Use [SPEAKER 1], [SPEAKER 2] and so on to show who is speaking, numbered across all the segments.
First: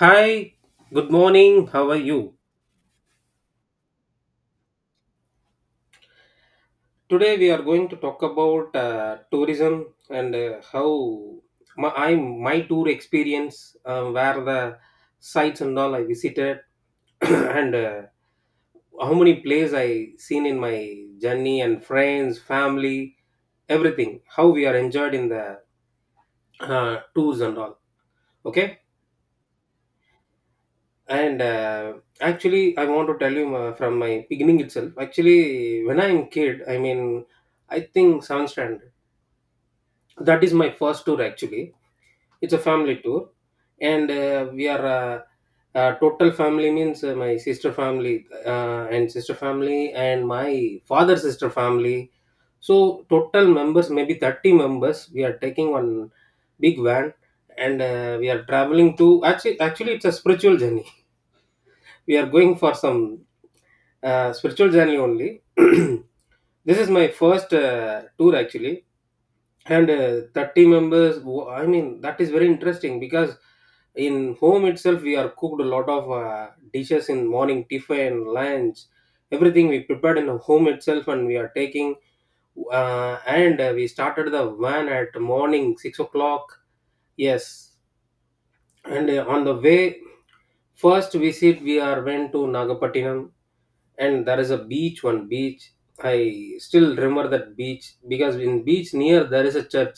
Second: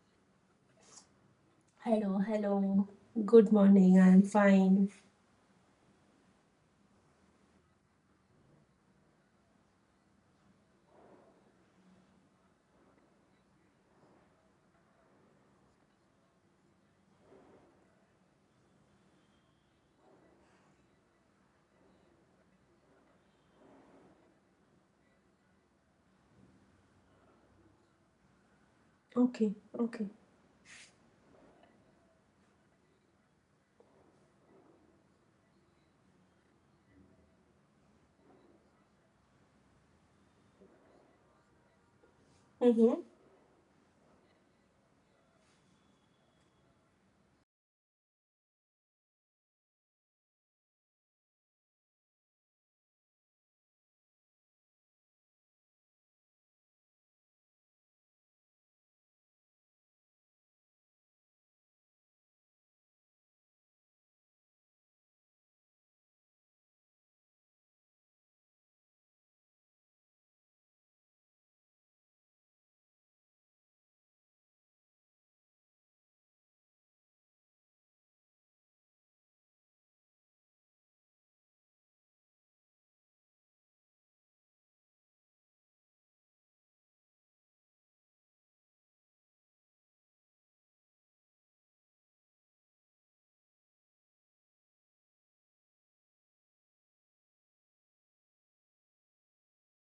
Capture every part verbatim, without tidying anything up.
[SPEAKER 1] Hi, good morning. How are
[SPEAKER 2] Hello,
[SPEAKER 1] you?
[SPEAKER 2] hello. Good morning. I'm fine.
[SPEAKER 1] Today we are going to talk about uh, tourism and uh, how my, I my tour experience, uh, where the sites and all I visited, and uh, how many places I seen in my journey and friends, family, everything. How we are enjoyed in the uh, tours and all. Okay.
[SPEAKER 2] Okay, okay.
[SPEAKER 1] And uh, actually, I want to tell you uh, from my beginning itself. Actually, when I'm kid, I mean, I think seventh standard. That is my first tour. Actually, it's a family
[SPEAKER 2] Mm-hmm.
[SPEAKER 1] tour, and uh, we are uh, uh, total family means uh, my sister family uh, and sister family and my father sister family. So total members, maybe thirty members. We are taking one big van, and uh, we are traveling to actually. Actually, it's a spiritual journey. We are going for some uh, spiritual journey only. This is my first uh, tour actually, and uh, thirty members. wo- I mean, that is very interesting because in home itself we are cooked a lot of uh, dishes in morning tiffin, lunch, everything we prepared in home itself, and we are taking. Uh, and uh, We started the van at morning six o'clock. Yes, and uh, on the way, first visit we are went to Nagapattinam, and there is a beach, one beach, I still remember that beach because in beach near there is a church,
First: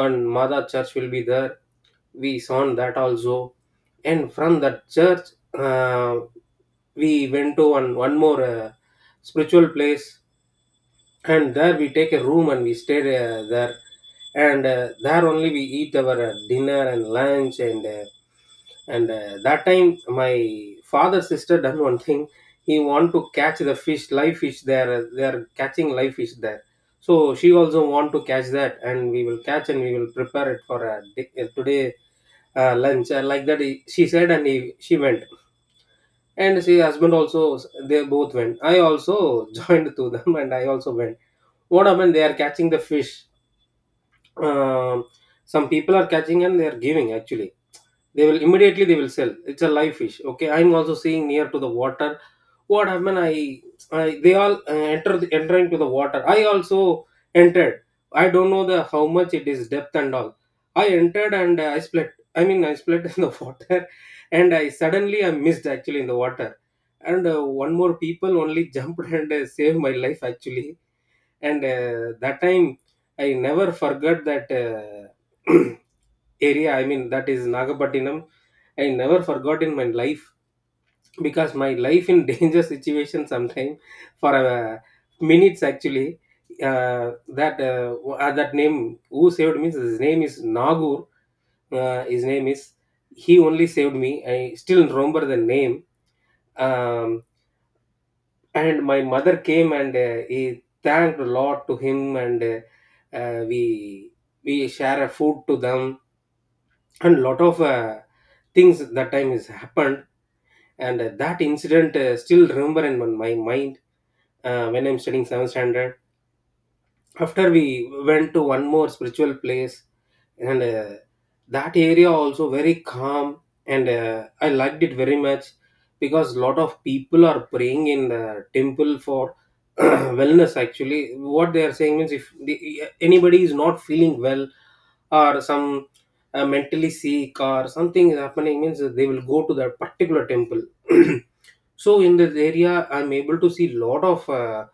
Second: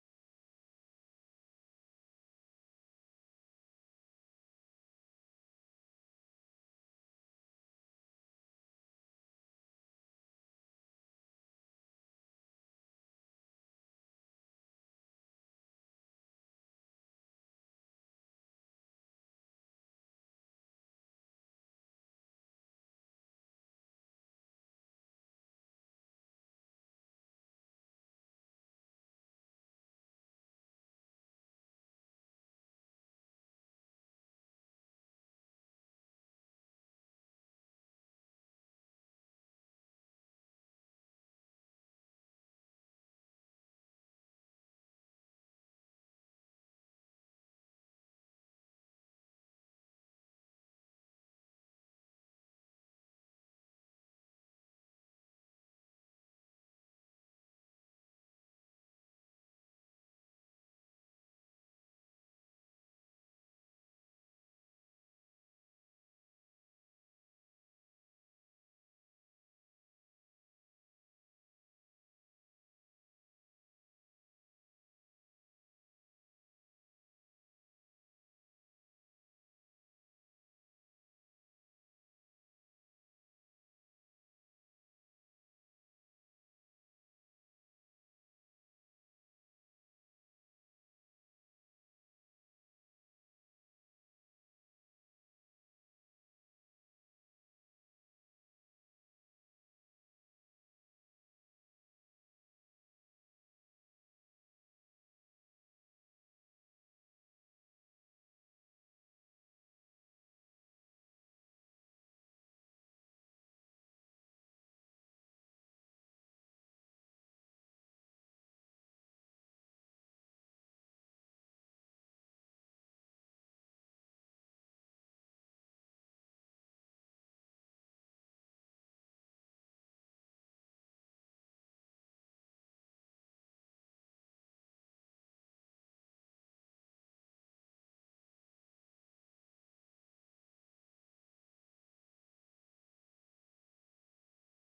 [SPEAKER 1] one mother church will be there, we saw that also. And from that church, uh, we went to one one more uh, spiritual place, and there we take a room and we stay uh, there, and uh, there only we eat our uh, dinner and lunch. And uh, and uh, that time my father's sister done one thing. He want to catch the fish, live fish there. Uh, they are catching live fish there, so she also want to catch that, and we will catch and we will prepare it for uh, di- uh, today uh, lunch, uh, like that he, she said, and he, she went, and she husband also. They both went. I also joined to them, and I also went. What happened? They are catching the fish. Um, some people are catching and they are giving. Actually, they will immediately they will sell. It's a live fish. Okay, I'm also seeing near to the water. What happened? I, I they all uh, enter the, enter into the water. I also entered. I don't know the how much it is depth and all. I entered, and uh, I split. I mean, I split in the water, and I suddenly I missed actually in the water, and uh, one more people only jumped and uh, saved my life actually. And uh, that time I never forgot that uh, area. I mean, that is Nagapattinam. I never forgot in my life because my life in danger situation sometime for uh, minutes actually. uh, that uh, w- uh, that name who saved me, his name is Nagur. Uh, his name is He only saved me. I still remember the name. Um, and my mother came, and uh, he thanked a lot to him, and uh, uh, we we share a food to them, and lot of uh, things that time has happened. And uh, that incident uh, still remember in my mind uh, when I'm studying seventh standard. After we went to one more spiritual place, and uh, that area also very calm, and uh, I liked it very much because lot of people are praying in the temple for wellness. Actually, what they are saying means if the, anybody is not feeling well or some uh, mentally sick or something is happening means they will go to that particular temple. So in this area I'm able to see lot of uh,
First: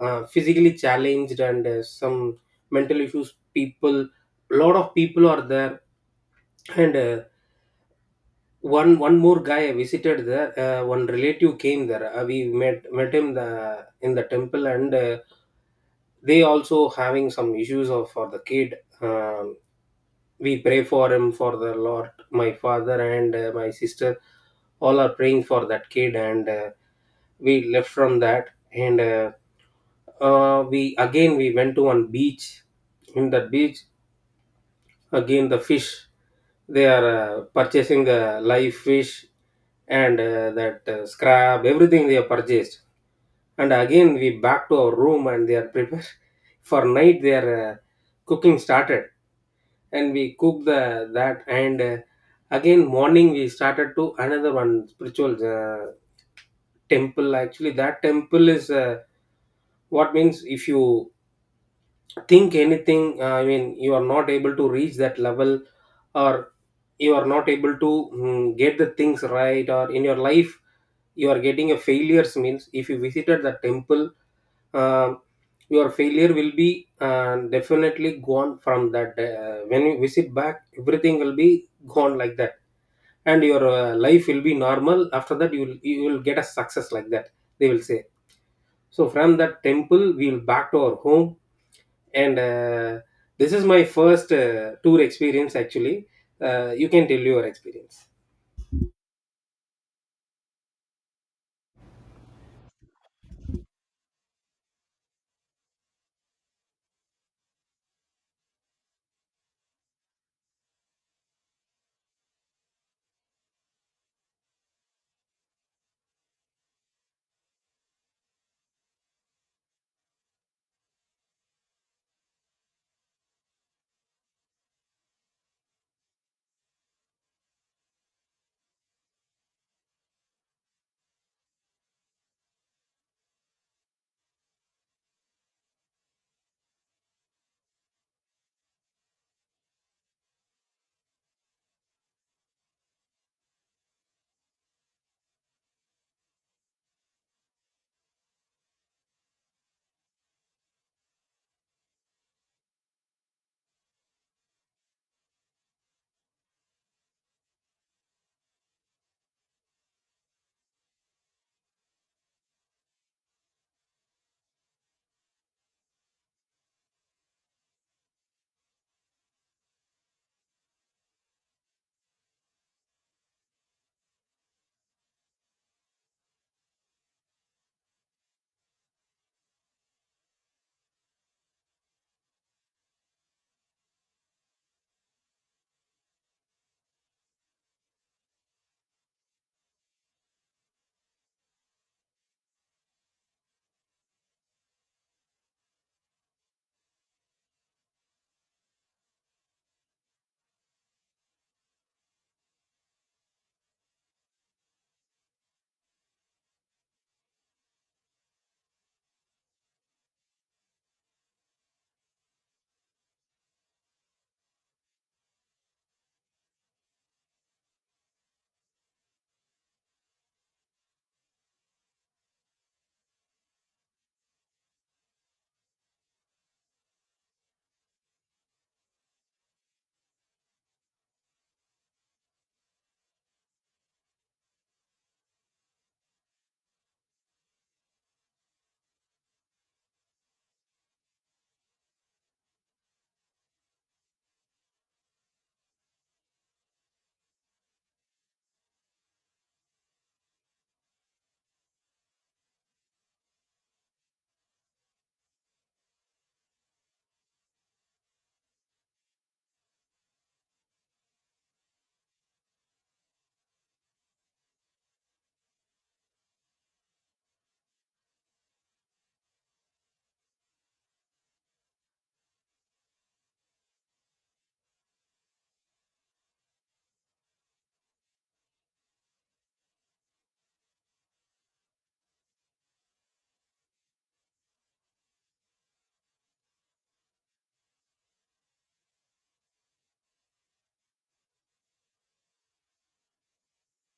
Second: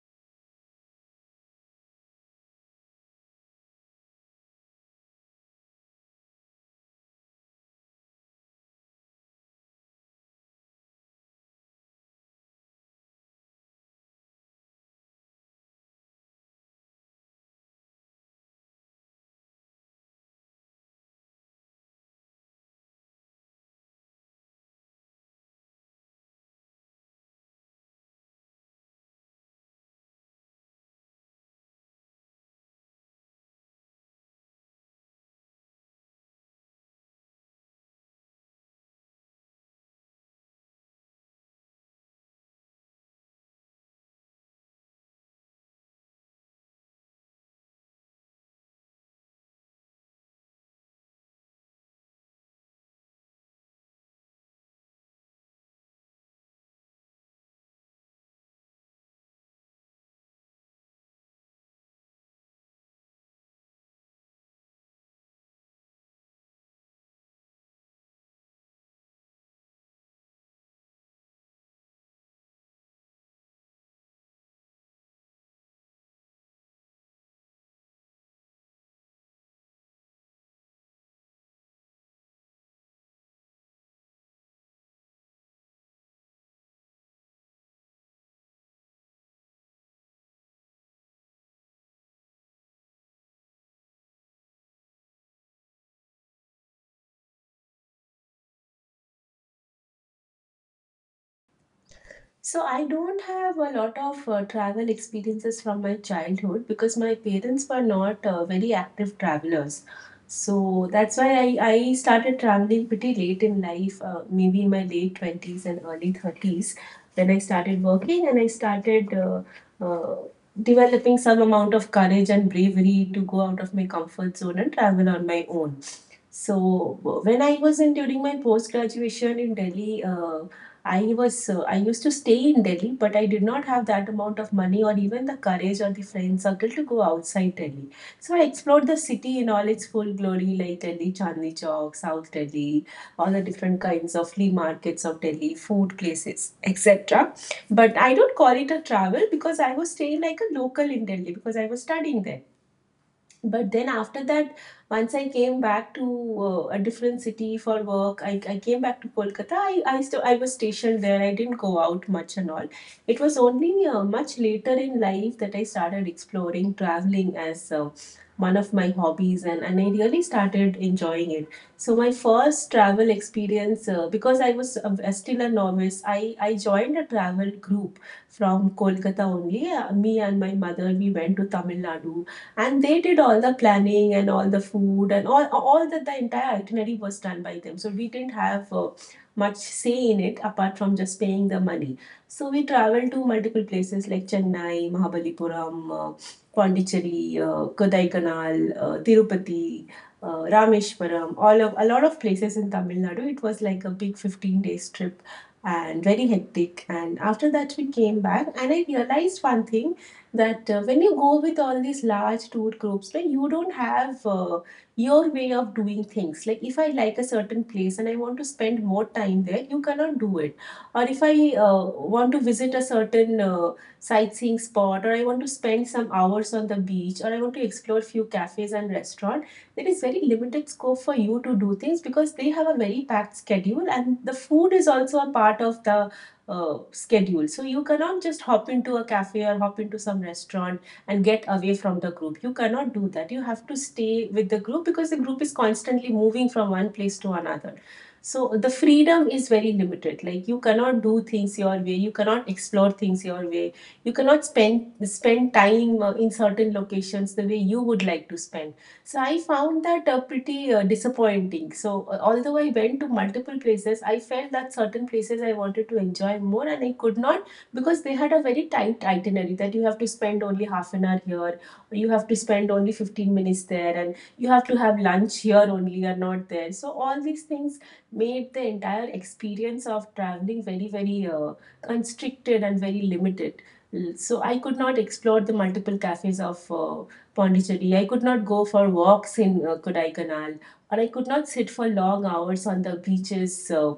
[SPEAKER 1] uh, physically challenged, and uh, some mental issues people, lot of people are there. And uh, one one more guy I visited there. Uh, one relative came there. Uh, we met met him the in the temple, and uh, they also having some issues of for the kid. Um, we pray for him for the Lord. My father and uh, my sister all are praying for that kid, and uh, we left from that, and uh, uh, we again we went to one beach. In that beach, again the fish they are uh, purchasing uh, live fish, and uh, that uh, scrap everything they have purchased, and again we back to our room, and they are prepared for night. They are uh, cooking started, and we cook the that. And uh, again morning we started to another one spiritual uh, temple. Actually, that temple is, uh, what means, if you think anything, uh, I mean, you are not able to reach that level, or you are not able to mm, get the things right, or in your life you are getting a failures means if you visited the temple, um, your failure will be uh, definitely gone from that. Uh, when you visit back, everything will be gone, like that, and your uh, life will be normal. After that, you will you will get a success, like that they will say. So from that temple we will back to our home. And uh, this is my first uh, tour experience actually. Uh, you can tell your experience.
[SPEAKER 2] So I don't have a lot of uh, travel experiences from my childhood because my parents were not uh, very active travelers. So that's why I, I started traveling pretty late in life, uh, maybe in my late twenties and early thirties, when I started working and I started uh, uh, developing some amount of courage and bravery to go out of my comfort zone and travel on my own. So when I was in during my post graduation in Delhi, uh, I was uh, I used to stay in Delhi, but I did not have that amount of money or even the courage or the friend circle to go outside Delhi. So I explored the city in all its full glory, like Delhi Chandni Chowk, South Delhi, all the different kinds of flea markets of Delhi, food places, et cetera. But I don't call it a travel because I was staying like a local in Delhi because I was studying there, but then after that, once I came back to uh, a different city for work, I, I came back to Kolkata. I, I still, I was stationed there. I didn't go out much and all. It was only uh, much later in life that I started exploring traveling as uh, one of my hobbies, and, and I really started enjoying it. So my first travel experience, uh, because I was uh, still a novice, I, I joined a travel group from Kolkata only. Uh, me and my mother, we went to Tamil Nadu, and they did all the planning and all the food and all all that. The entire itinerary was done by them, so we didn't have uh, much say in it apart from just paying the money. So we traveled to multiple places like Chennai, Mahabalipuram, uh, Pondicherry, uh, Kodaikanal, uh, Tirupati, uh, Rameshwaram, all of a lot of places in Tamil Nadu. It was like a big fifteen days trip and very hectic. And after that, we came back and I realized one thing, that uh, when you go with all these large tour groups, then you don't have uh, your way of doing things. Like if I like a certain place and I want to spend more time there, you cannot do it. Or if I uh, want to visit a certain uh, sightseeing spot, or I want to spend some hours on the beach, or I want to explore few cafes and restaurants, there is very limited scope for you to do things because they have a very packed schedule, and the food is also a part of the uh, schedule. So you cannot just hop into a cafe or hop into some restaurant and get away from the group. You cannot do that. You have to stay with the group because the group is constantly moving from one place to another. So the freedom is very limited. Like you cannot do things your way. You cannot explore things your way. You cannot spend spend time uh, in certain locations the way you would like to spend. So I found that uh, pretty uh, disappointing. So uh, although I went to multiple places, I felt that certain places I wanted to enjoy more and I could not because they had a very tight itinerary, that you have to spend only half an hour here, or you have to spend only fifteen minutes there, and you have to have lunch here only and not there. So all these things made the entire experience of traveling very, very uh, constricted and very limited. L- So I could not explore the multiple cafes of uh, Pondicherry. I could not go for walks in uh, Kodaikanal, or I could not sit for long hours on the beaches uh,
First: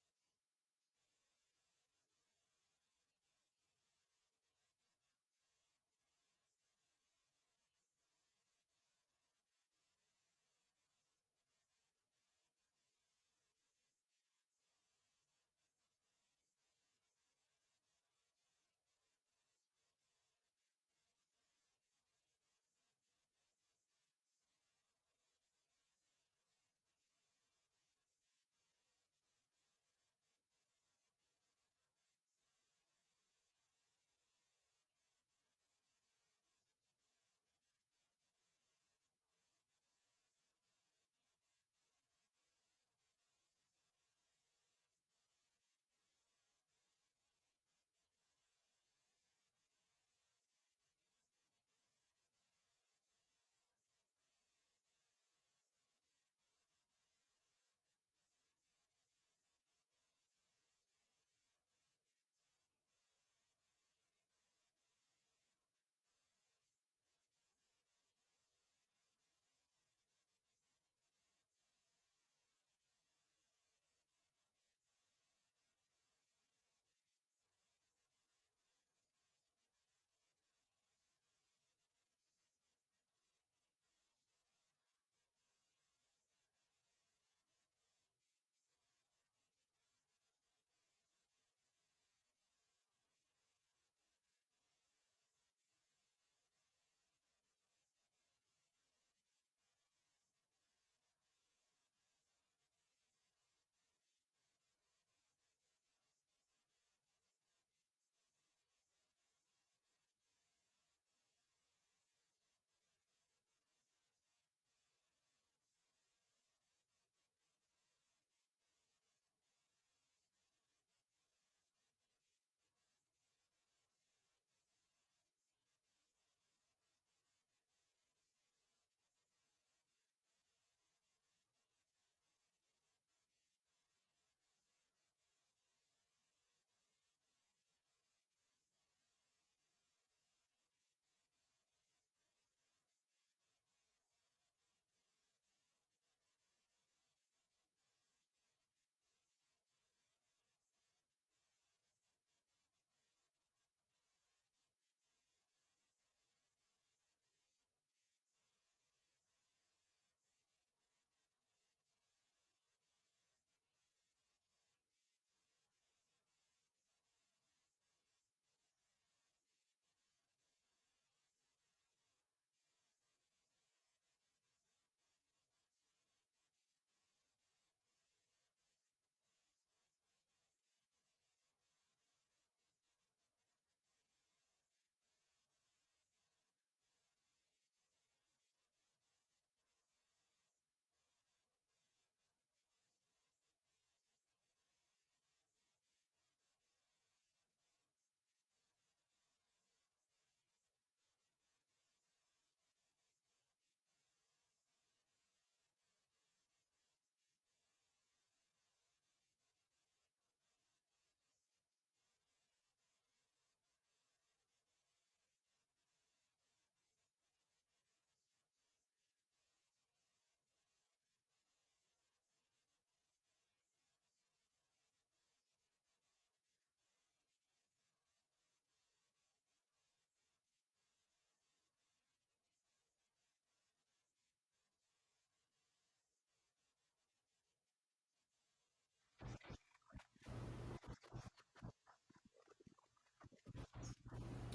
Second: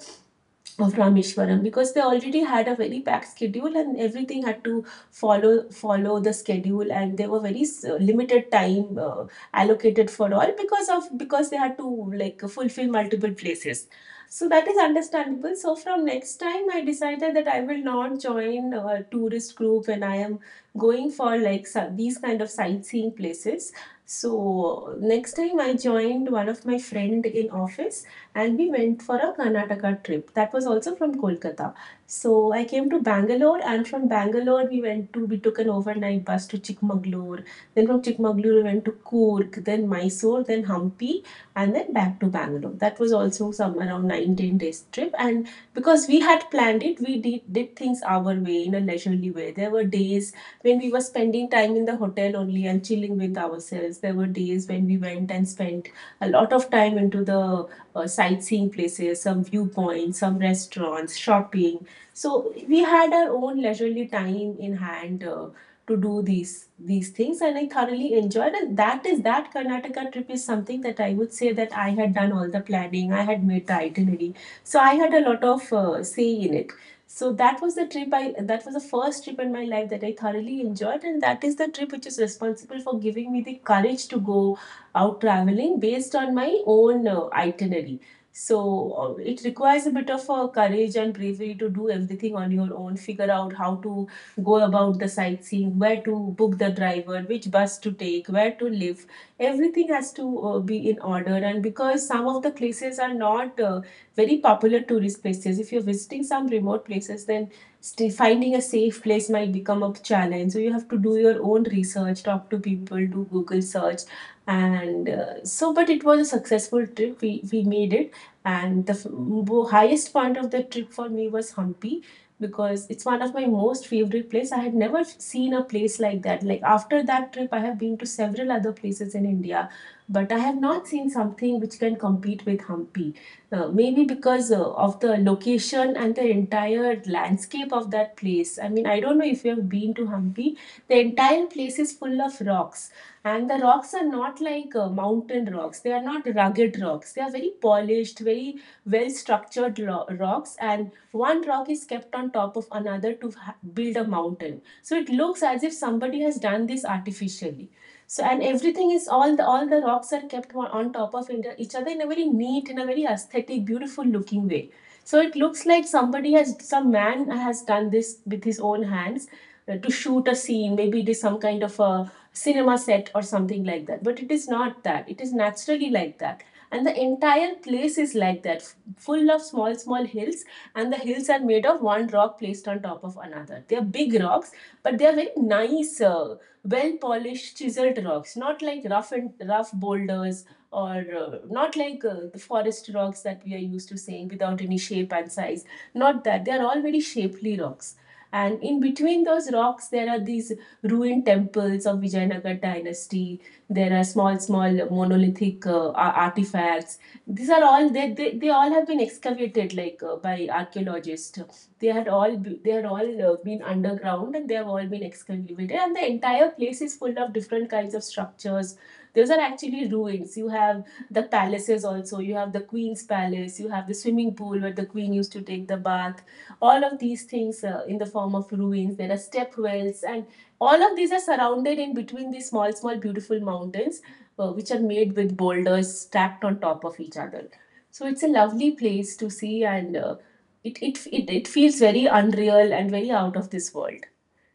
[SPEAKER 2] of Rameshwaram because they already had a very packed schedule and everything had to follow follow the schedule, and there were very s- limited time uh, allocated for all because of because they had to like fulfill multiple places. So that is understandable. So from next time I decided that I will not join a tourist group when I am going for like so- these kind of sightseeing places. So next time I joined one of my friend in office, and we went for a Karnataka trip. That was also from Kolkata. So I came to Bangalore, and from Bangalore we went to we took an overnight bus to Chikmagalur. Then from Chikmagalur we went to Coorg, then Mysore, then Hampi, and then back to Bangalore. That was also some around nine ten days trip. And because we had planned it, we did, did things our way in a leisurely way. There were days when we were spending time in the hotel only and chilling with ourselves. There were days when we went and spent a lot of time into the uh, sightseeing places, some viewpoints, some restaurants, shopping. So we had our own leisurely time in hand uh, to do these these things, and I thoroughly enjoyed. And that is that Karnataka trip is something that I would say that I had done all the planning, I had made the itinerary, so I had a lot of uh, say in it. So that was the trip I that was the first trip in my life that I thoroughly enjoyed, and that is the trip which is responsible for giving me the courage to go out traveling based on my own uh, itinerary. So uh, it requires a bit of uh, courage and bravery to do everything on your own, figure out how to go about the sightseeing, where to book the driver, which bus to take, where to live. Everything has to uh, be in order. And because some of the places are not uh, very popular tourist places, if you're visiting some remote places, then st- finding a safe place might become a challenge. So you have to do your own research, talk to people, do Google search, and uh, so but it was a successful trip. We we made it. And the f- highest point of the trip for me was Hampi, because it's one of my most favorite place. I had never seen a place like that. Like after that trip I have been to several other places in India, but I have not seen something which can compete with Hampi. Uh, maybe because uh, of the location and the entire landscape of that place. I mean, I don't know if you have been to Hampi. The entire place is full of rocks, and the rocks are not like uh, mountain rocks. They are not rugged rocks. They are very polished, very well structured ro- rocks, and one rock is kept on top of another to ha- build a mountain. So it looks as if somebody has done this artificially. So and everything is all the all the rocks are kept on on top of in- each other in a very neat, in a very aesthetic, beautiful looking way. So it looks like somebody has some man has done this with his own hands, uh, to shoot a scene, maybe it is some kind of a cinema set or something like that. But it is not that. It is naturally like that. And the entire place is like that, full of small, small hills. And the hills are made of one rock placed on top of another. They are big rocks, but they are very nice, uh, well-polished, chiseled rocks. Not like rough and rough boulders, or uh, not like uh, the forest rocks that we are used to seeing without any shape and size. Not that. They are all very shapely rocks. And in between those rocks, there are these ruined temples of Vijayanagara dynasty. There are small, small monolithic uh, artifacts. These are all they, they, they all have been excavated like uh, by archaeologists. They had all they had all uh, been underground and they have all been excavated. And the entire place is full of different kinds of structures. Those are actually ruins. You have the palaces also. You have the queen's palace. You have the swimming pool where the queen used to take the bath. All of these things uh, in the form of ruins. There are step wells, and all of these are surrounded in between these small, small, beautiful mountains, uh, which are made with boulders stacked on top of each other. So it's a lovely place to see, and uh, it, it it it feels very unreal and very out of this world.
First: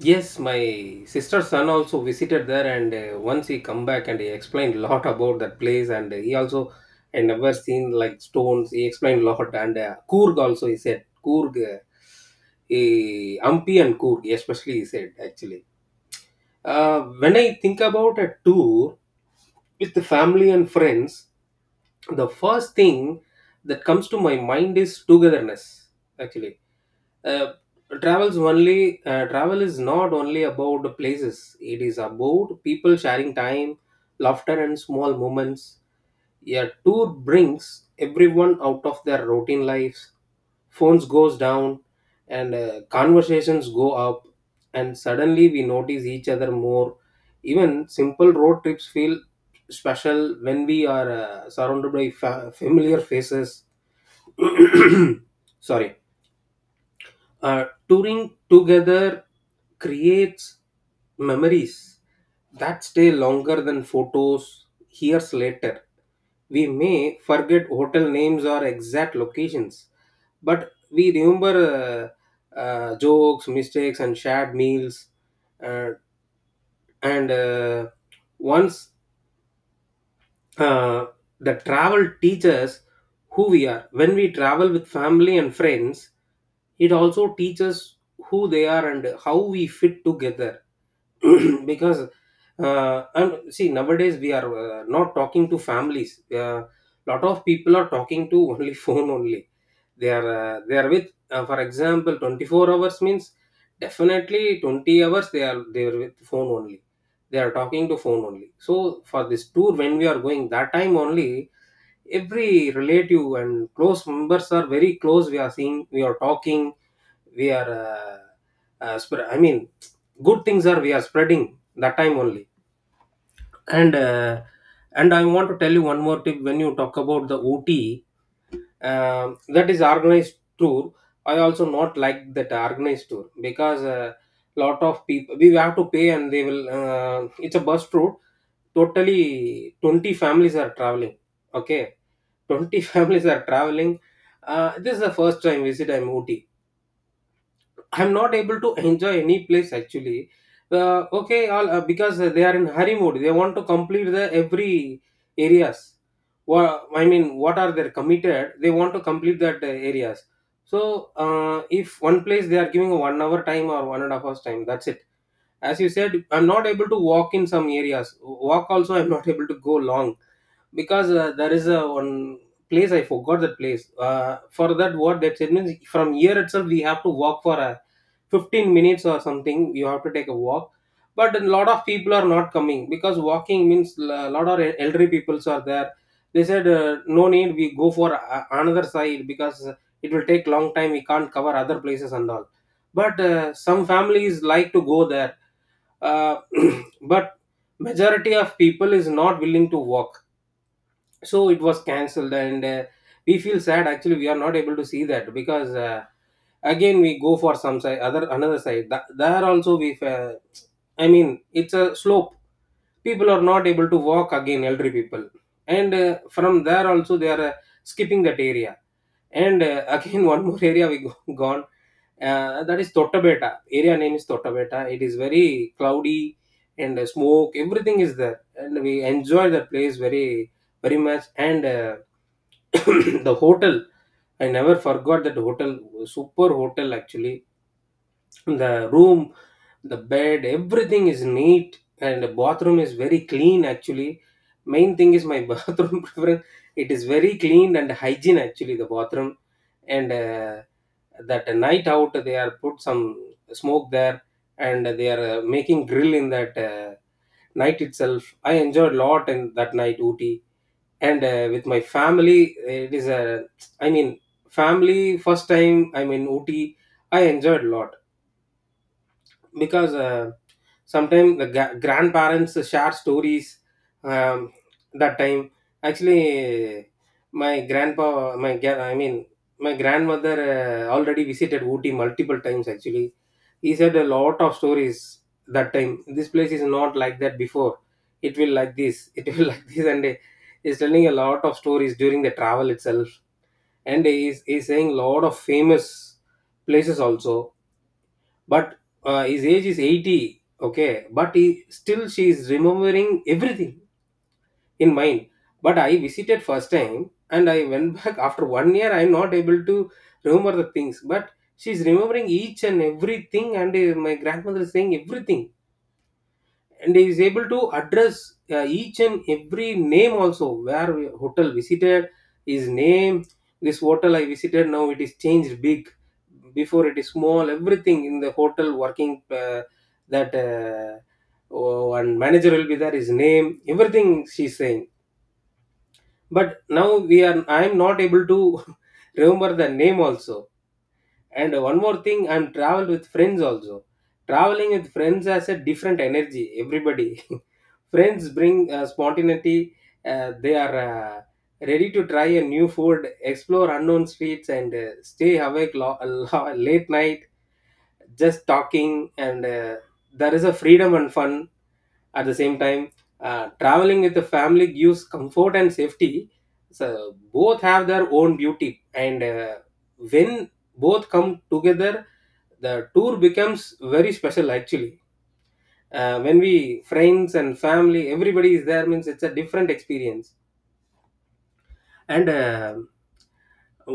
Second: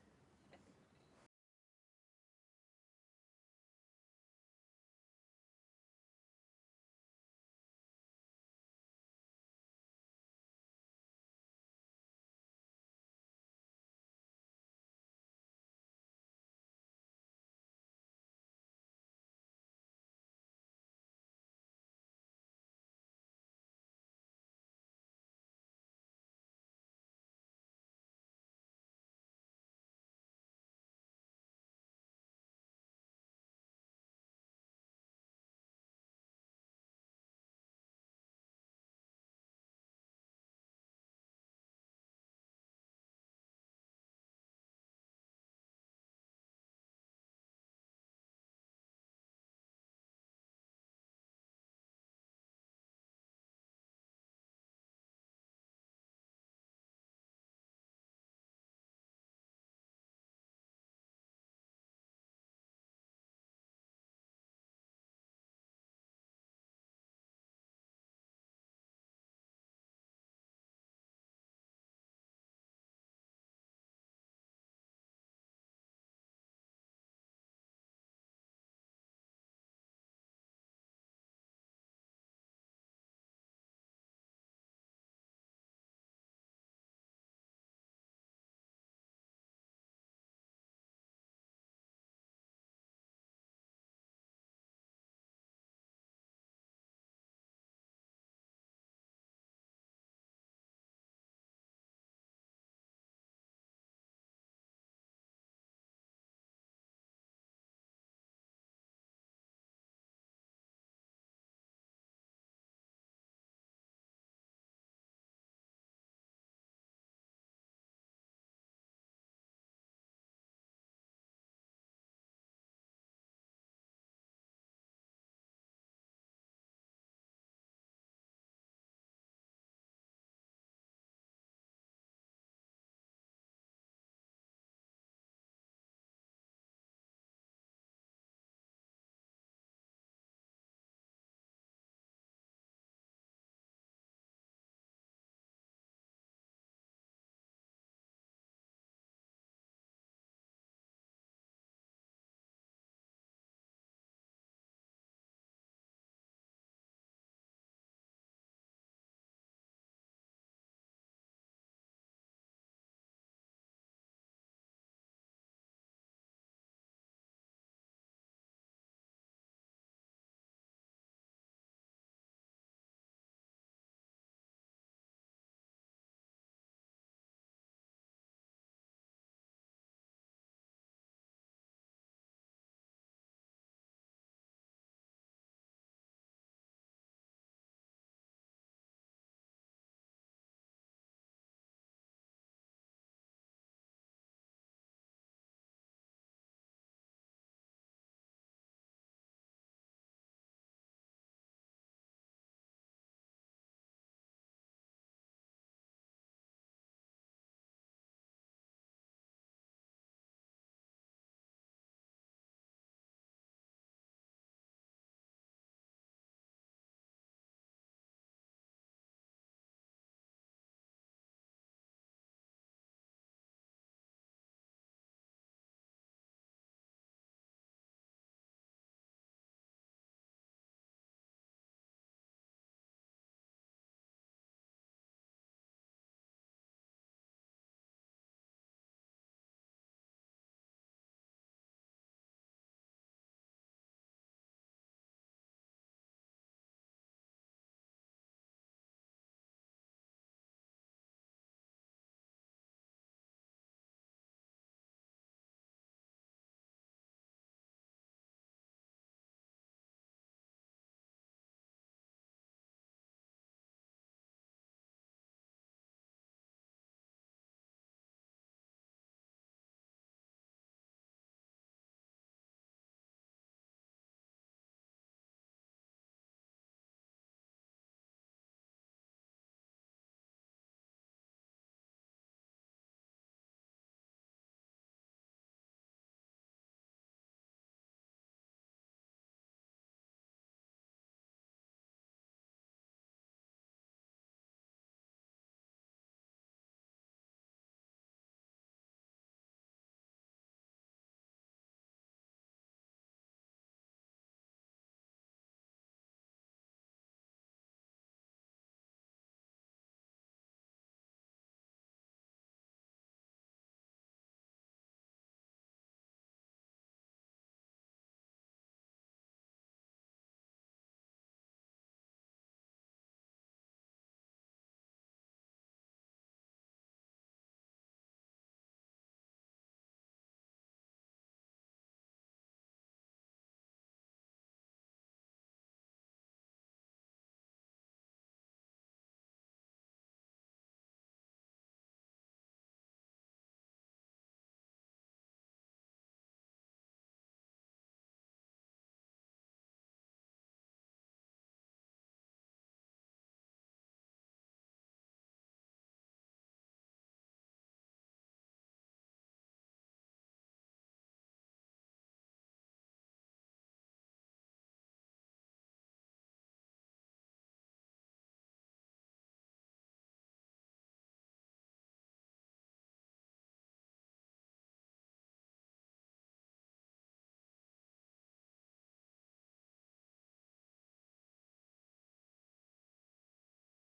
[SPEAKER 1] Yes, my sister's son also visited there, and uh, once he come back and he explained a lot about that place, and he also, I never seen like stones. He explained a lot, and uh, Coorg also he said. Coorg, uh, he- Hampi and Coorg especially he said. Actually, uh, when I think about a tour with the family and friends, the first thing that comes to my mind is togetherness. Actually, uh, travels only uh, travel is not only about the places, it is about people sharing time, laughter, and small moments. A tour brings everyone out of their routine lives. Phones goes down, and uh, conversations go up, and suddenly we notice each other more. Even simple road trips feel special when we are uh, surrounded by fa- familiar faces. Sorry. Uh, touring together creates memories that stay longer than photos years later. We may forget hotel names or exact locations, but we remember uh, uh, jokes, mistakes, and shared meals. Uh, and uh, once uh, the travel teaches who we are. When we travel with family and friends, it also teaches who they are and how we fit together. Because, uh, and see, nowadays we are uh, not talking to families. A lot of people are talking to only phone only. They are uh, they are with, uh, for example, twenty-four hours means definitely twenty hours they are they are with phone only. They are talking to phone only. So for this tour, when we are going, that time only every relative and close members are very close. We are seeing, we are talking, we are uh, uh, spread. I mean, good things are we are spreading that time only. And uh, and I want to tell you one more tip. When you talk about the OT, um, that is organized tour. I also not like that organized tour because, uh, lot of people we have to pay, and they will, uh, it's a bus route, totally twenty families are traveling. Okay, twenty families are traveling. Uh, this is the first time visit. I'm OT. I'm not able to enjoy any place actually. Uh, okay, all, uh, because they are in hurry mode. They want to complete the every areas. Well, I mean, what are they committed? They want to complete that uh, areas. So uh, if one place they are giving a one hour time or one and a half hours time, that's it. As you said, I'm not able to walk in some areas. Walk also, I'm not able to go long, because uh, there is a one place, I forgot that place, uh, for that, what that said means, from here itself we have to walk for a fifteen minutes or something, you have to take a walk. But a lot of people are not coming, because walking means a lot of elderly peoples are there. They said, uh, no need, we go for a- another side, because it will take long time, we can't cover other places and all. But uh, some families like to go there. Uh, But majority of people is not willing to walk, so it was cancelled. And uh, we feel sad actually, we are not able to see that. Because uh, again we go for some side, other another side. Th- there also we fa- I mean, it's a slope, people are not able to walk, again elderly people. And uh, from there also they are uh, skipping that area. And uh, again, one more area we go, gone. Uh, that is Tottabeta. Area name is Tottabeta. It is very cloudy and uh, smoke, everything is there, and we enjoy the place very, very much. And uh, the hotel, I never forgot that hotel. Super hotel actually. The room, the bed, everything is neat, and the bathroom is very clean actually. Main thing is my bathroom preference. It is very clean and hygiene actually, the bathroom. And uh, that night out they are put some smoke there, and they are uh, making grill in that uh, night itself. I enjoyed a lot in that night, Ooty, and uh, with my family. It is a, I mean, family first time, I mean, in Ooty. I enjoyed a lot, because uh, sometimes the ga- grandparents share stories. um, that time, actually, my grandpa, my gra- I mean, my grandmother, uh, already visited Ooty multiple times actually. He said a lot of stories, that time this place is not like that before, it will like this, it will like this. And uh, he's telling a lot of stories during the travel itself. And he's, he's saying a lot of famous places also. But uh, his age is eighty, okay, but he, still she is remembering everything in mind. But I visited first time, and I went back after one year, I'm not able to remember the things. But she's remembering each and everything. And uh, my grandmother is saying everything, and he is able to address uh, each and every name also, where we- hotel visited, his name, this hotel I visited, now it is changed big, before it is small, everything in the hotel working. Uh, that uh, Oh, and manager will be there, his name, everything she's saying. But now we are, I am not able to remember the name also. And one more thing, I'm traveled with friends also. Traveling with friends has a different energy. Everybody, friends bring uh, spontaneity. Uh, they are uh, ready to try a new food, explore unknown streets, and uh, stay awake lo- late night just talking. And uh, there is a freedom and fun at the same time. Uh, traveling with the family gives comfort and safety. So both have their own beauty. And uh, when both come together, the tour becomes very special actually. Uh, when we friends and family, everybody is there means, it's a different experience. And uh,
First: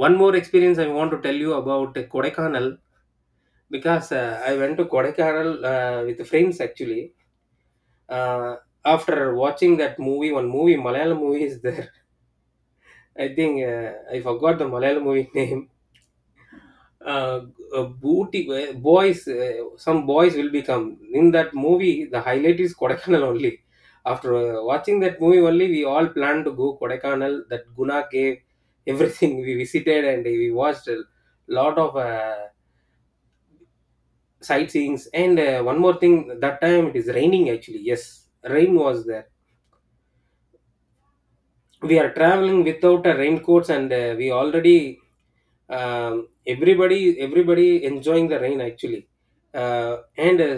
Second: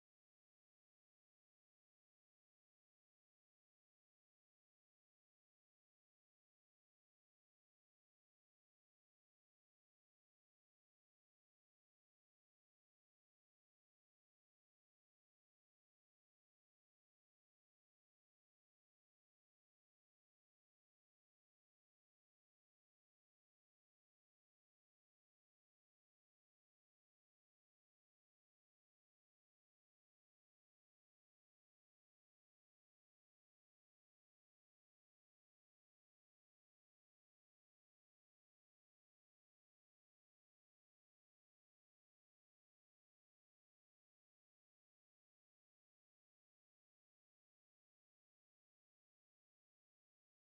[SPEAKER 1] one more experience I want to tell you about Kodaikanal. Because uh, I went to Kodaikanal uh, with friends actually. Uh, after watching that movie, one movie, Malayalam movie is there. I think uh, I forgot the Malayalam movie name. Uh, uh, booty uh, Boys, uh, some boys will become in that movie. The highlight is Kodaikanal only. After uh, watching that movie only, we all planned to go Kodaikanal. That Guna cave, everything we visited, and we watched a lot of uh, sightseeings. And uh, one more thing, that time it is raining actually. Yes, rain was there, we are traveling without a raincoats. And uh, we already um, everybody everybody enjoying the rain actually. Uh, and uh,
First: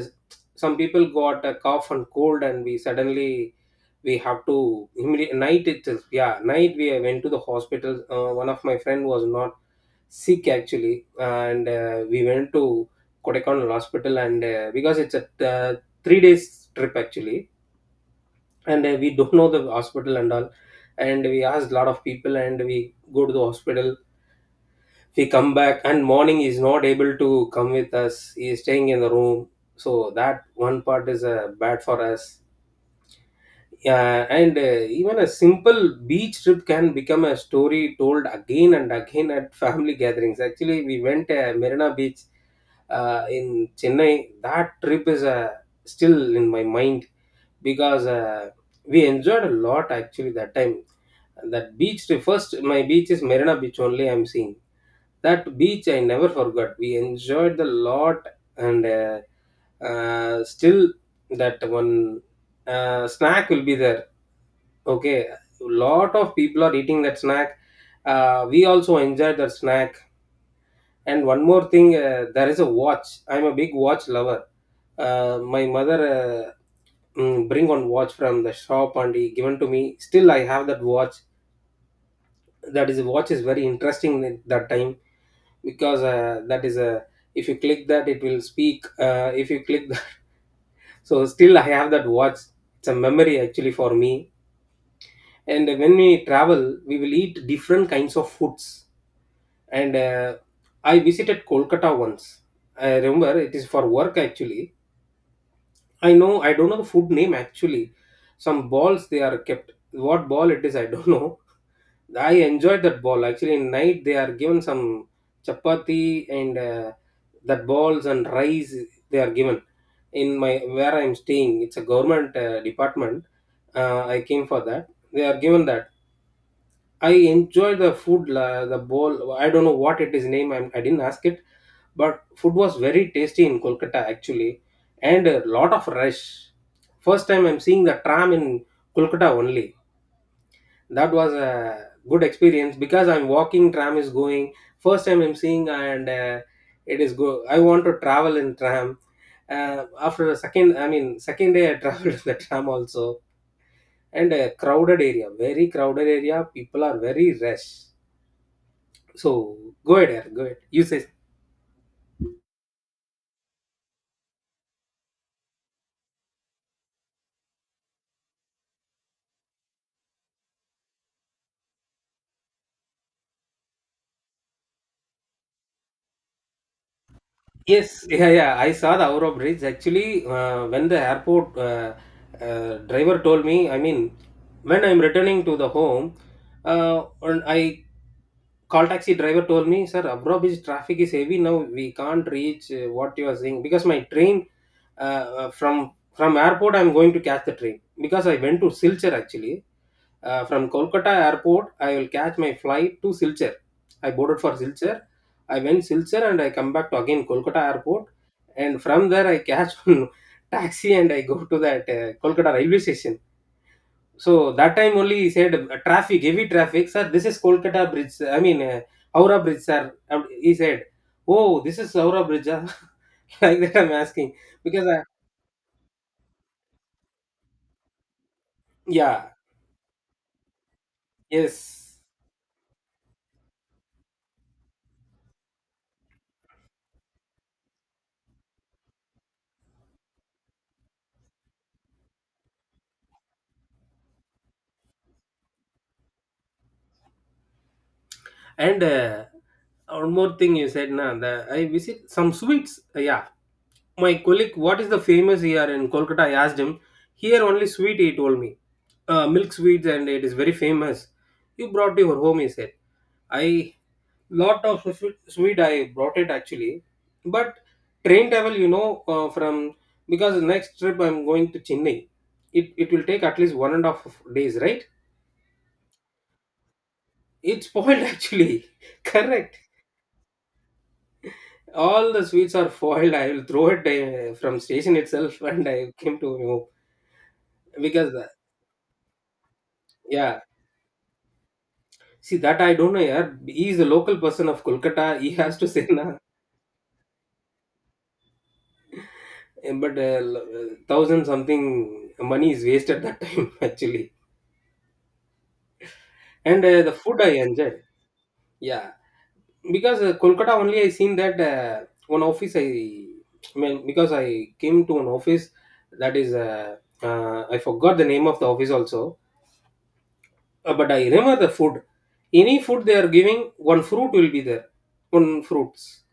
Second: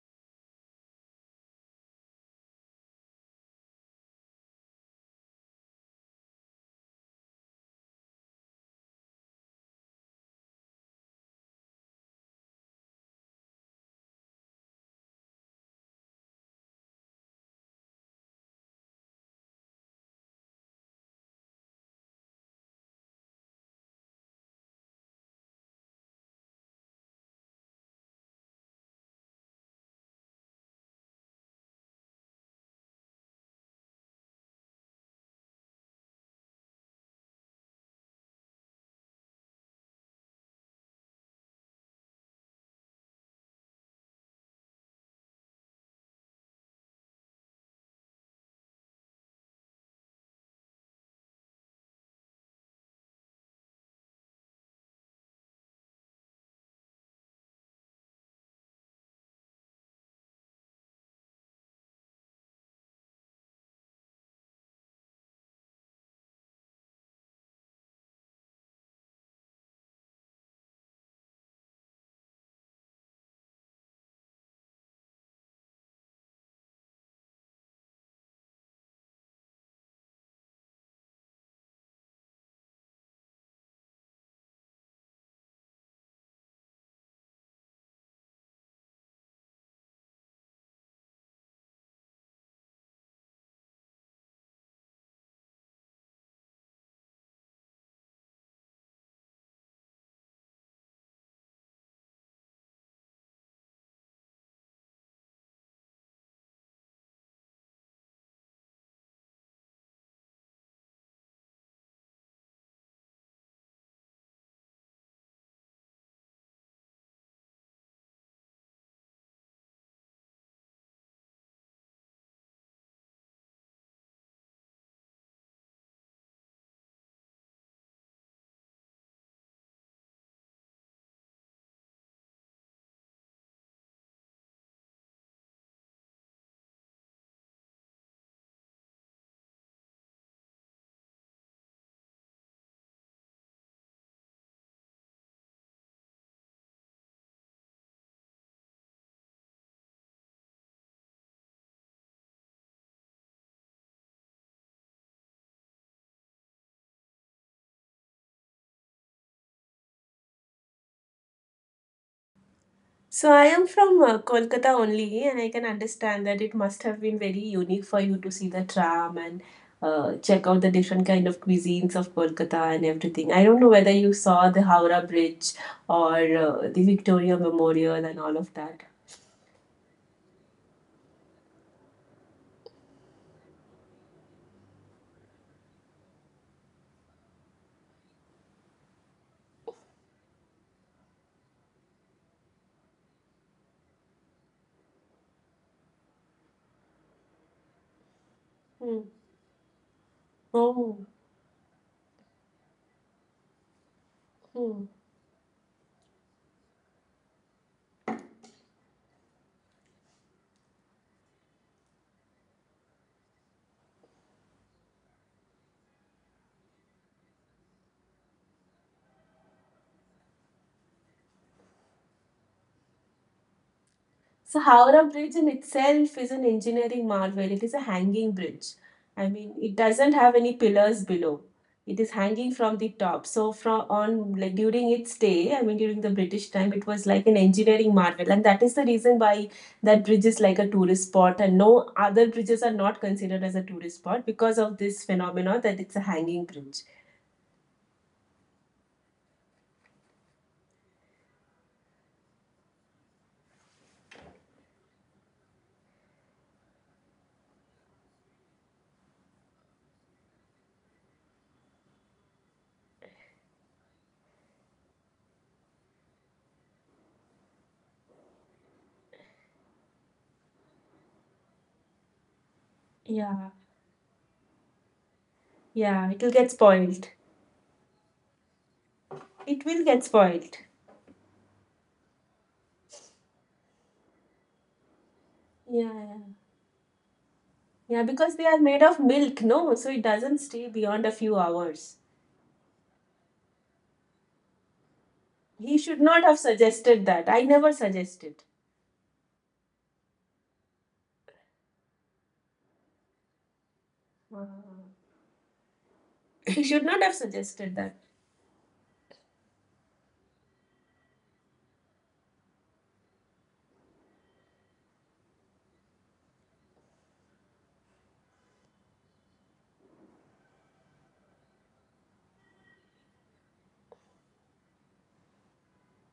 [SPEAKER 1] Some people got a cough and cold, and we suddenly, we have to immediate night, it is, yeah, night, we went to the hospital. Uh, one of my friend was not sick actually. And uh, we went to Kodaikanal hospital. And uh, because it's a uh, three days trip actually. And uh, we don't know the hospital and all, and we asked a lot of people, and we go to the hospital. We come back, and morning is not able to come with us, he is staying in the room. So that one part is uh, bad for us. Yeah. And uh, even a simple beach trip can become a story told again and again at family gatherings. Actually, we went uh, Marina Beach uh, in Chennai. That trip is uh, still in my mind. Because uh, we enjoyed a lot actually that time. That beach trip, first, my beach is Marina Beach only I'm seeing. That beach I never forgot. We enjoyed the lot. And uh, uh, still that one uh, snack will be there. Okay, lot of people are eating that snack. Uh, we also enjoy that snack. And one more thing, uh, there is a watch. I'm a big watch lover. Uh, my mother uh, mm, bring on watch from the shop, and he given to me. Still, I have that watch. That is watch is very interesting at that time. Because uh, that is a, if you click that, it will speak. Uh, if you click that, so still I have that watch. It's a memory actually for me. And when we travel, we will eat different kinds of foods. And uh, I visited Kolkata once. I remember it is for work actually. I know, I don't know the food name actually. Some balls they are kept. What ball it is, I don't know. I enjoyed that ball actually. In night they are given some chapati and uh, that balls and rice they are given. In my where I am staying, it's a government uh, department. Uh, I came for that. They are given that. I enjoy the food, la, the bowl. I don't know what it is name. I'm, I didn't ask it, but food was very tasty in Kolkata actually, and a lot of rush. First time I'm seeing the tram in Kolkata only. That was a good experience, because I'm walking, tram is going. First time I'm seeing. And uh, it is go, I want to travel in tram. Uh, after the second, I mean, second day I traveled in the tram also. And a crowded area, very crowded area, people are very rush. So go ahead, yeah, go ahead, you say.
[SPEAKER 2] So I am from uh, Kolkata only, and I can understand that it must have been very unique for you to see the tram and uh, check out the different kind of cuisines of Kolkata and everything. I don't know whether you saw the Howrah Bridge or uh, the Victoria Memorial
[SPEAKER 1] Yes,
[SPEAKER 2] and
[SPEAKER 1] yeah,
[SPEAKER 2] all of
[SPEAKER 1] yeah, I
[SPEAKER 2] that.
[SPEAKER 1] saw the Aura Bridge actually. Uh, when the airport uh, uh, driver told me, I mean, when I'm returning to the home, uh, and I call taxi driver told me, sir, Aura Bridge traffic is heavy now, we can't reach uh, what you are saying, because my train uh, uh, from from airport I'm going to catch the train, because I went to
[SPEAKER 2] Hmm.
[SPEAKER 1] Silchar actually. Uh, from
[SPEAKER 2] Oh.
[SPEAKER 1] Kolkata airport, I will catch my flight to Silchar. I boarded for
[SPEAKER 2] Hmm.
[SPEAKER 1] Silchar. I went Silchar, and I come back to again Kolkata airport. And from there, I catch one taxi, and I go to that uh, Kolkata railway station. So that time only he said, uh, traffic, heavy traffic, sir. This is Kolkata bridge, sir. I mean, uh, Howrah bridge, sir. And he said, "Oh, this is Howrah bridge, ah." Like that, I'm asking,
[SPEAKER 2] So
[SPEAKER 1] because I,
[SPEAKER 2] Howrah Bridge in itself is an engineering marvel. It is a hanging bridge. I
[SPEAKER 1] yeah,
[SPEAKER 2] mean, it doesn't have any pillars below. It
[SPEAKER 1] yes.
[SPEAKER 2] is hanging from the top. So from on like during its day, I mean during the British time, it was like an engineering marvel, and that is the reason why that bridge is like a tourist spot, and no other bridges are not considered as a tourist spot because of this phenomenon that it's a hanging bridge.
[SPEAKER 1] And uh, one more thing you said, na, the, I visit some sweets. Uh, yeah, my colleague, what is the famous here in Kolkata? I asked him. Here only sweet, he told me. Uh, milk sweets, and it is very famous, you brought to your home, he said. I lot of swe- sweet I brought it actually. But train travel, you know, uh, from, because next trip I'm going to Chennai, It it will take at
[SPEAKER 2] Yeah,
[SPEAKER 1] least one and a half days, right?
[SPEAKER 2] yeah, it will get spoiled.
[SPEAKER 1] It's spoiled actually. Correct,
[SPEAKER 2] It will get spoiled.
[SPEAKER 1] all the sweets are foiled. I will throw it uh, from station itself, and
[SPEAKER 2] Yeah,
[SPEAKER 1] I
[SPEAKER 2] yeah.
[SPEAKER 1] came to know,
[SPEAKER 2] Yeah,
[SPEAKER 1] because uh,
[SPEAKER 2] because they are made of milk, no? So it doesn't
[SPEAKER 1] yeah.
[SPEAKER 2] stay beyond a few hours.
[SPEAKER 1] See that, I don't know. Yeah, he is a local person of Kolkata, he has to
[SPEAKER 2] He
[SPEAKER 1] say,
[SPEAKER 2] should
[SPEAKER 1] na.
[SPEAKER 2] not have suggested that. I never suggested.
[SPEAKER 1] But uh, l- uh, thousand something money is wasted that time actually.
[SPEAKER 2] Ah. He
[SPEAKER 1] And uh,
[SPEAKER 2] should
[SPEAKER 1] the
[SPEAKER 2] not have
[SPEAKER 1] food I
[SPEAKER 2] suggested
[SPEAKER 1] enjoyed.
[SPEAKER 2] that.
[SPEAKER 1] Yeah, because uh, Kolkata only I seen that uh, one office I, I mean because I came to an office, that is uh, uh, I forgot the name of the office also. Uh, but I remember the food. Any food they are giving, one fruit will be there. One fruits,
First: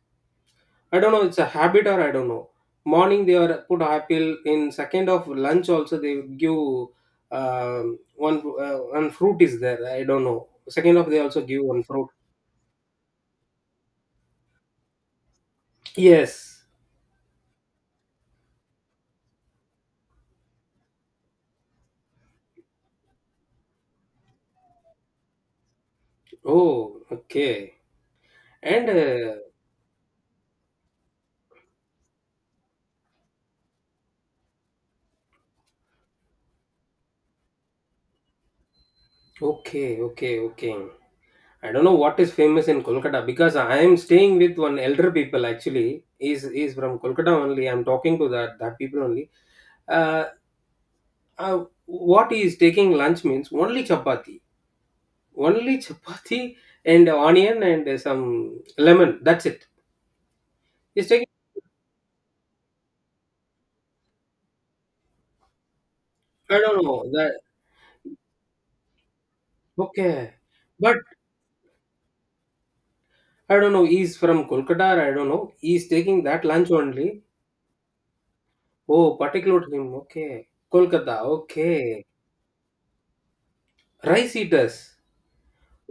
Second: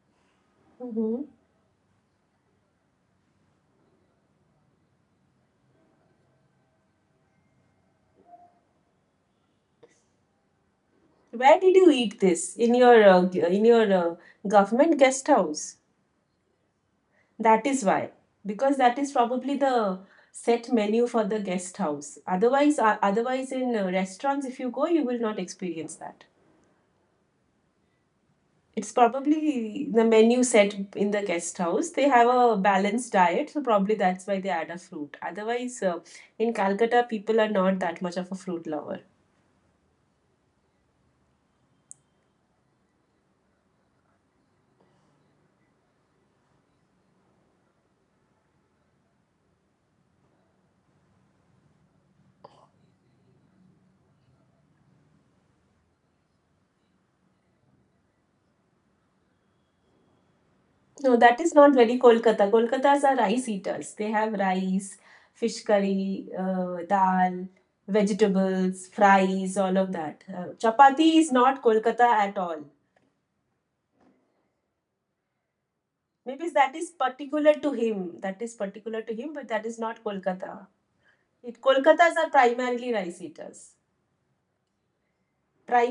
[SPEAKER 1] I don't
[SPEAKER 2] Hmm.
[SPEAKER 1] know, it's a habit or I don't know. Morning they are put apple. In second of lunch also they give um one uh, one fruit is there. I don't know, second of they also
[SPEAKER 2] Where
[SPEAKER 1] give
[SPEAKER 2] did
[SPEAKER 1] one
[SPEAKER 2] you
[SPEAKER 1] fruit.
[SPEAKER 2] eat this? In your uh, g- in your uh, government guest house.
[SPEAKER 1] Yes.
[SPEAKER 2] That is why, because that is probably the set menu for the guest house. Otherwise, uh, otherwise in uh, restaurants, if you go, you will not experience that.
[SPEAKER 1] Oh, okay. And
[SPEAKER 2] It's
[SPEAKER 1] uh,
[SPEAKER 2] probably the menu set in the guest house. They have a balanced diet, so probably that's why they add a fruit. Otherwise, uh, in Calcutta, people are not that much of a fruit lover.
[SPEAKER 1] okay, okay, okay. I don't know what is famous in Kolkata, because I am staying with one elder people actually. He's, he's from Kolkata only. I'm talking to that that people only. Uh, uh, what he is taking lunch means only chapati, only chapati and onion and uh, some lemon, that's it, he's
[SPEAKER 2] No,
[SPEAKER 1] taking.
[SPEAKER 2] that is not very Kolkata. Kolkatas are rice eaters. They have rice, fish curry,
[SPEAKER 1] I
[SPEAKER 2] uh,
[SPEAKER 1] don't know that.
[SPEAKER 2] dal, vegetables, fries, all of that.
[SPEAKER 1] Okay,
[SPEAKER 2] Uh,
[SPEAKER 1] but
[SPEAKER 2] chapati is not Kolkata at all.
[SPEAKER 1] I don't know, he's from Kolkata, I don't know, he's taking that
[SPEAKER 2] Maybe
[SPEAKER 1] lunch
[SPEAKER 2] that is
[SPEAKER 1] only.
[SPEAKER 2] particular to him. That is particular to
[SPEAKER 1] Oh,
[SPEAKER 2] him, but
[SPEAKER 1] particular
[SPEAKER 2] that
[SPEAKER 1] to
[SPEAKER 2] is
[SPEAKER 1] him.
[SPEAKER 2] not
[SPEAKER 1] Okay,
[SPEAKER 2] Kolkata.
[SPEAKER 1] Kolkata.
[SPEAKER 2] It,
[SPEAKER 1] Okay,
[SPEAKER 2] Kolkatas are primarily rice eaters.
[SPEAKER 1] rice eaters.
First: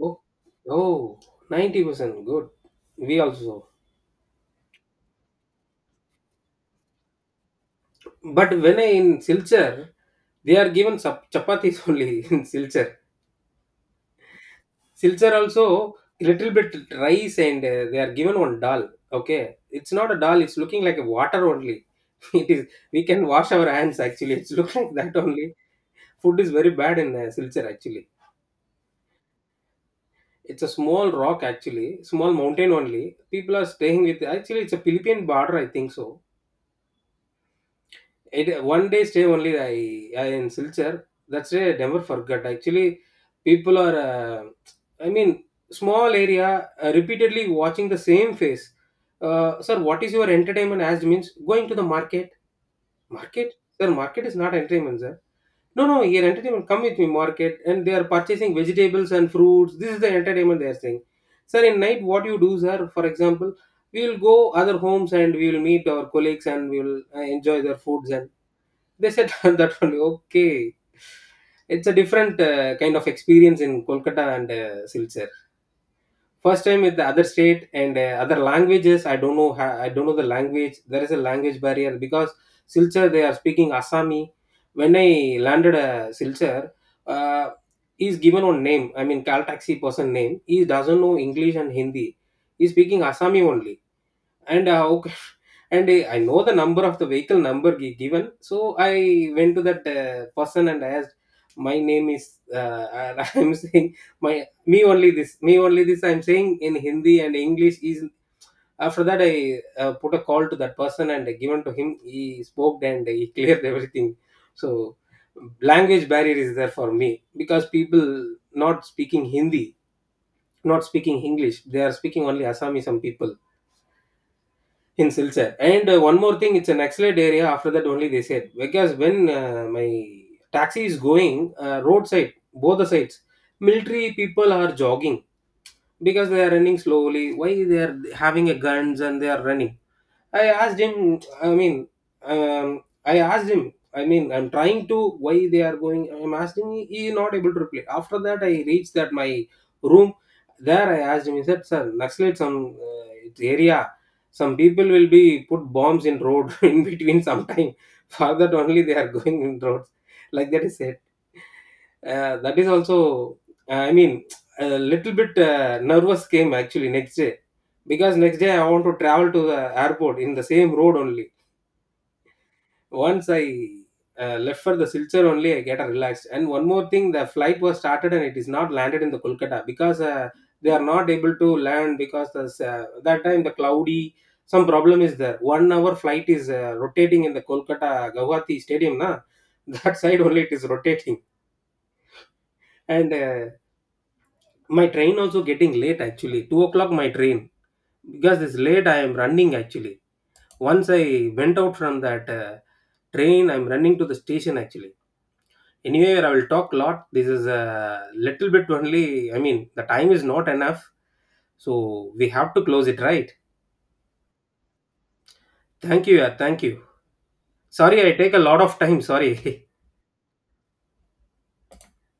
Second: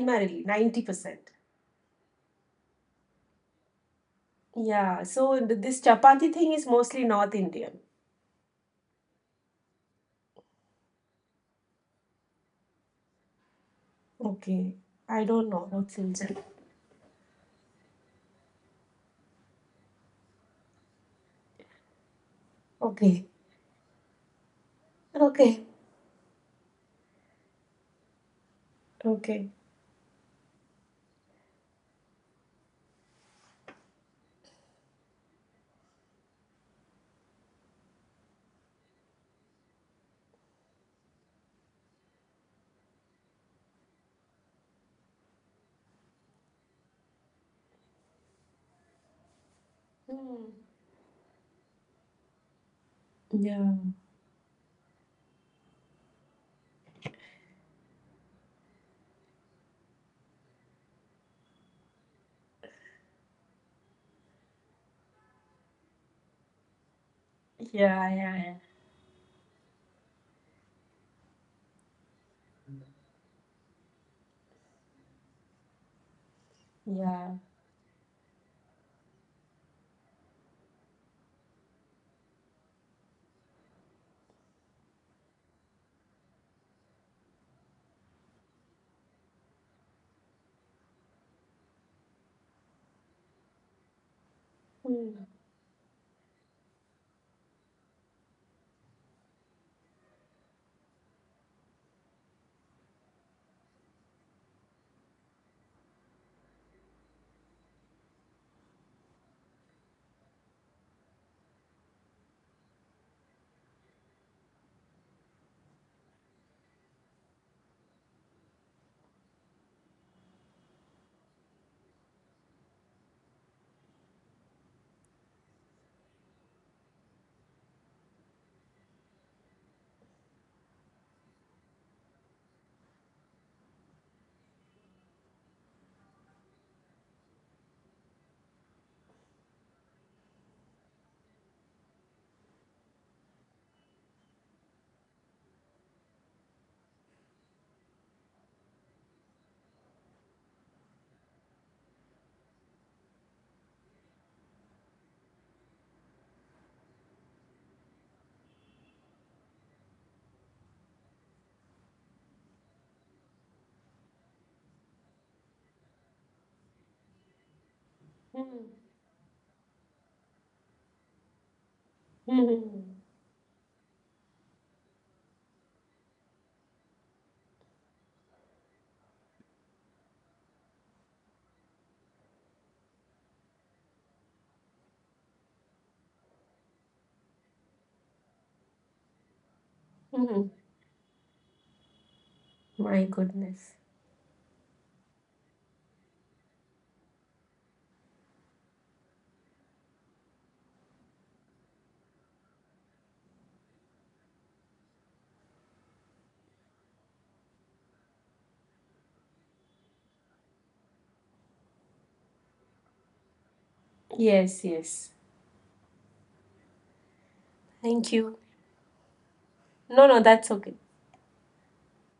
[SPEAKER 1] Oh, oh,
[SPEAKER 2] ninety percent.
[SPEAKER 1] ninety percent good. We also.
[SPEAKER 2] Yeah, so th- this chapati thing is mostly North Indian.
[SPEAKER 1] But when I in Silchar, they are given sap- chapatis only in Silchar.
[SPEAKER 2] Okay, I
[SPEAKER 1] Silchar
[SPEAKER 2] don't know.
[SPEAKER 1] also
[SPEAKER 2] What's Indian?
[SPEAKER 1] little bit rice, and uh, they are given one dal. Okay, it's not a dal. It's looking like a water only. It is. We can
[SPEAKER 2] Okay,
[SPEAKER 1] wash our hands actually. It's look like that only.
[SPEAKER 2] okay,
[SPEAKER 1] Food is very bad in uh, Silchar actually.
[SPEAKER 2] okay.
[SPEAKER 1] It's a small rock actually, small mountain only. People are staying with. Actually, it's a Philippine border. I think so. It one day stay only I, I in Silchar. That's a never forgot. Actually, people are. Uh, I mean, small area uh, repeatedly watching the same face. Uh, sir, what is your
[SPEAKER 2] Hmm.
[SPEAKER 1] entertainment? Asked means going to the market. Market,
[SPEAKER 2] Yeah,
[SPEAKER 1] sir. Market is not entertainment, sir. No, no, your entertainment come with me market, and they are purchasing vegetables and fruits. This is the entertainment they are saying. Sir, in night, what you do, sir? For example, we will go other homes and we will meet our colleagues and we will uh, enjoy their
[SPEAKER 2] yeah,
[SPEAKER 1] foods and
[SPEAKER 2] yeah, yeah.
[SPEAKER 1] they said that only okay. It's a different uh, kind of experience in Kolkata and uh, Silchar. First time with the other
[SPEAKER 2] Yeah.
[SPEAKER 1] state and uh, other languages. I don't know. ha- I don't know the language. There is a language barrier because Silchar they are speaking Assami. When I landed uh, Silchar, uh, he's given one name. I mean, Caltaxi person name. He doesn't know English and Hindi. He's speaking Assami only and how c-
[SPEAKER 2] Hmm.
[SPEAKER 1] and i I know the number of the vehicle number gi- given, so I went to that uh, person and I asked my name is uh, and I'm saying my me only this me only this I'm saying in hindi and english is after that I uh, put a call to that person and given to him, he spoke and he cleared everything. So language barrier is there for me because people not speaking hindi, not speaking english, they are speaking only Assami. Some people in Silchar. And uh, one more thing, it's an excellent area. After that, only they said because when uh, my taxi is going uh, roadside, both the sides, military people are jogging because they are running slowly. Why they are having a guns and they are running, I asked him. I mean, um, I asked him. I mean, I'm trying to why they are going. I'm asking. He he is not able to reply. After that, I reached that my room. There, I asked him. He said, "Sir, Naxalit some uh, it's area. Some people will be put bombs in road in between sometime. For that only they are going in roads." Like that he said. Uh, that is also, uh, I mean, a little bit uh, nervous came actually next day because next day
[SPEAKER 2] Hmm.
[SPEAKER 1] I want to travel to the airport in the same road only.
[SPEAKER 2] Hmm.
[SPEAKER 1] Once I uh, left for the Silchar only, I get relaxed. And one more thing, the flight was started and it is not landed in the Kolkata because uh, they are not able to land because the, uh, that time the cloudy some problem is there. One hour flight is uh, rotating in the Kolkata Guwahati stadium na. That side only
[SPEAKER 2] Hmm.
[SPEAKER 1] it is rotating
[SPEAKER 2] My
[SPEAKER 1] and. Uh,
[SPEAKER 2] goodness.
[SPEAKER 1] My train also getting late actually. two o'clock my train. Because it's late, I am running actually. Once I went out from that uh, train, I'm running to the station actually. Anyway, I will talk lot. This is a little bit only. I mean, the time is not enough. So we have to close it, right?
[SPEAKER 2] Yes, yes.
[SPEAKER 1] Thank you. Yeah, thank you. Sorry,
[SPEAKER 2] Thank
[SPEAKER 1] I take
[SPEAKER 2] you.
[SPEAKER 1] a lot of time. Sorry.
[SPEAKER 2] No, no, that's okay.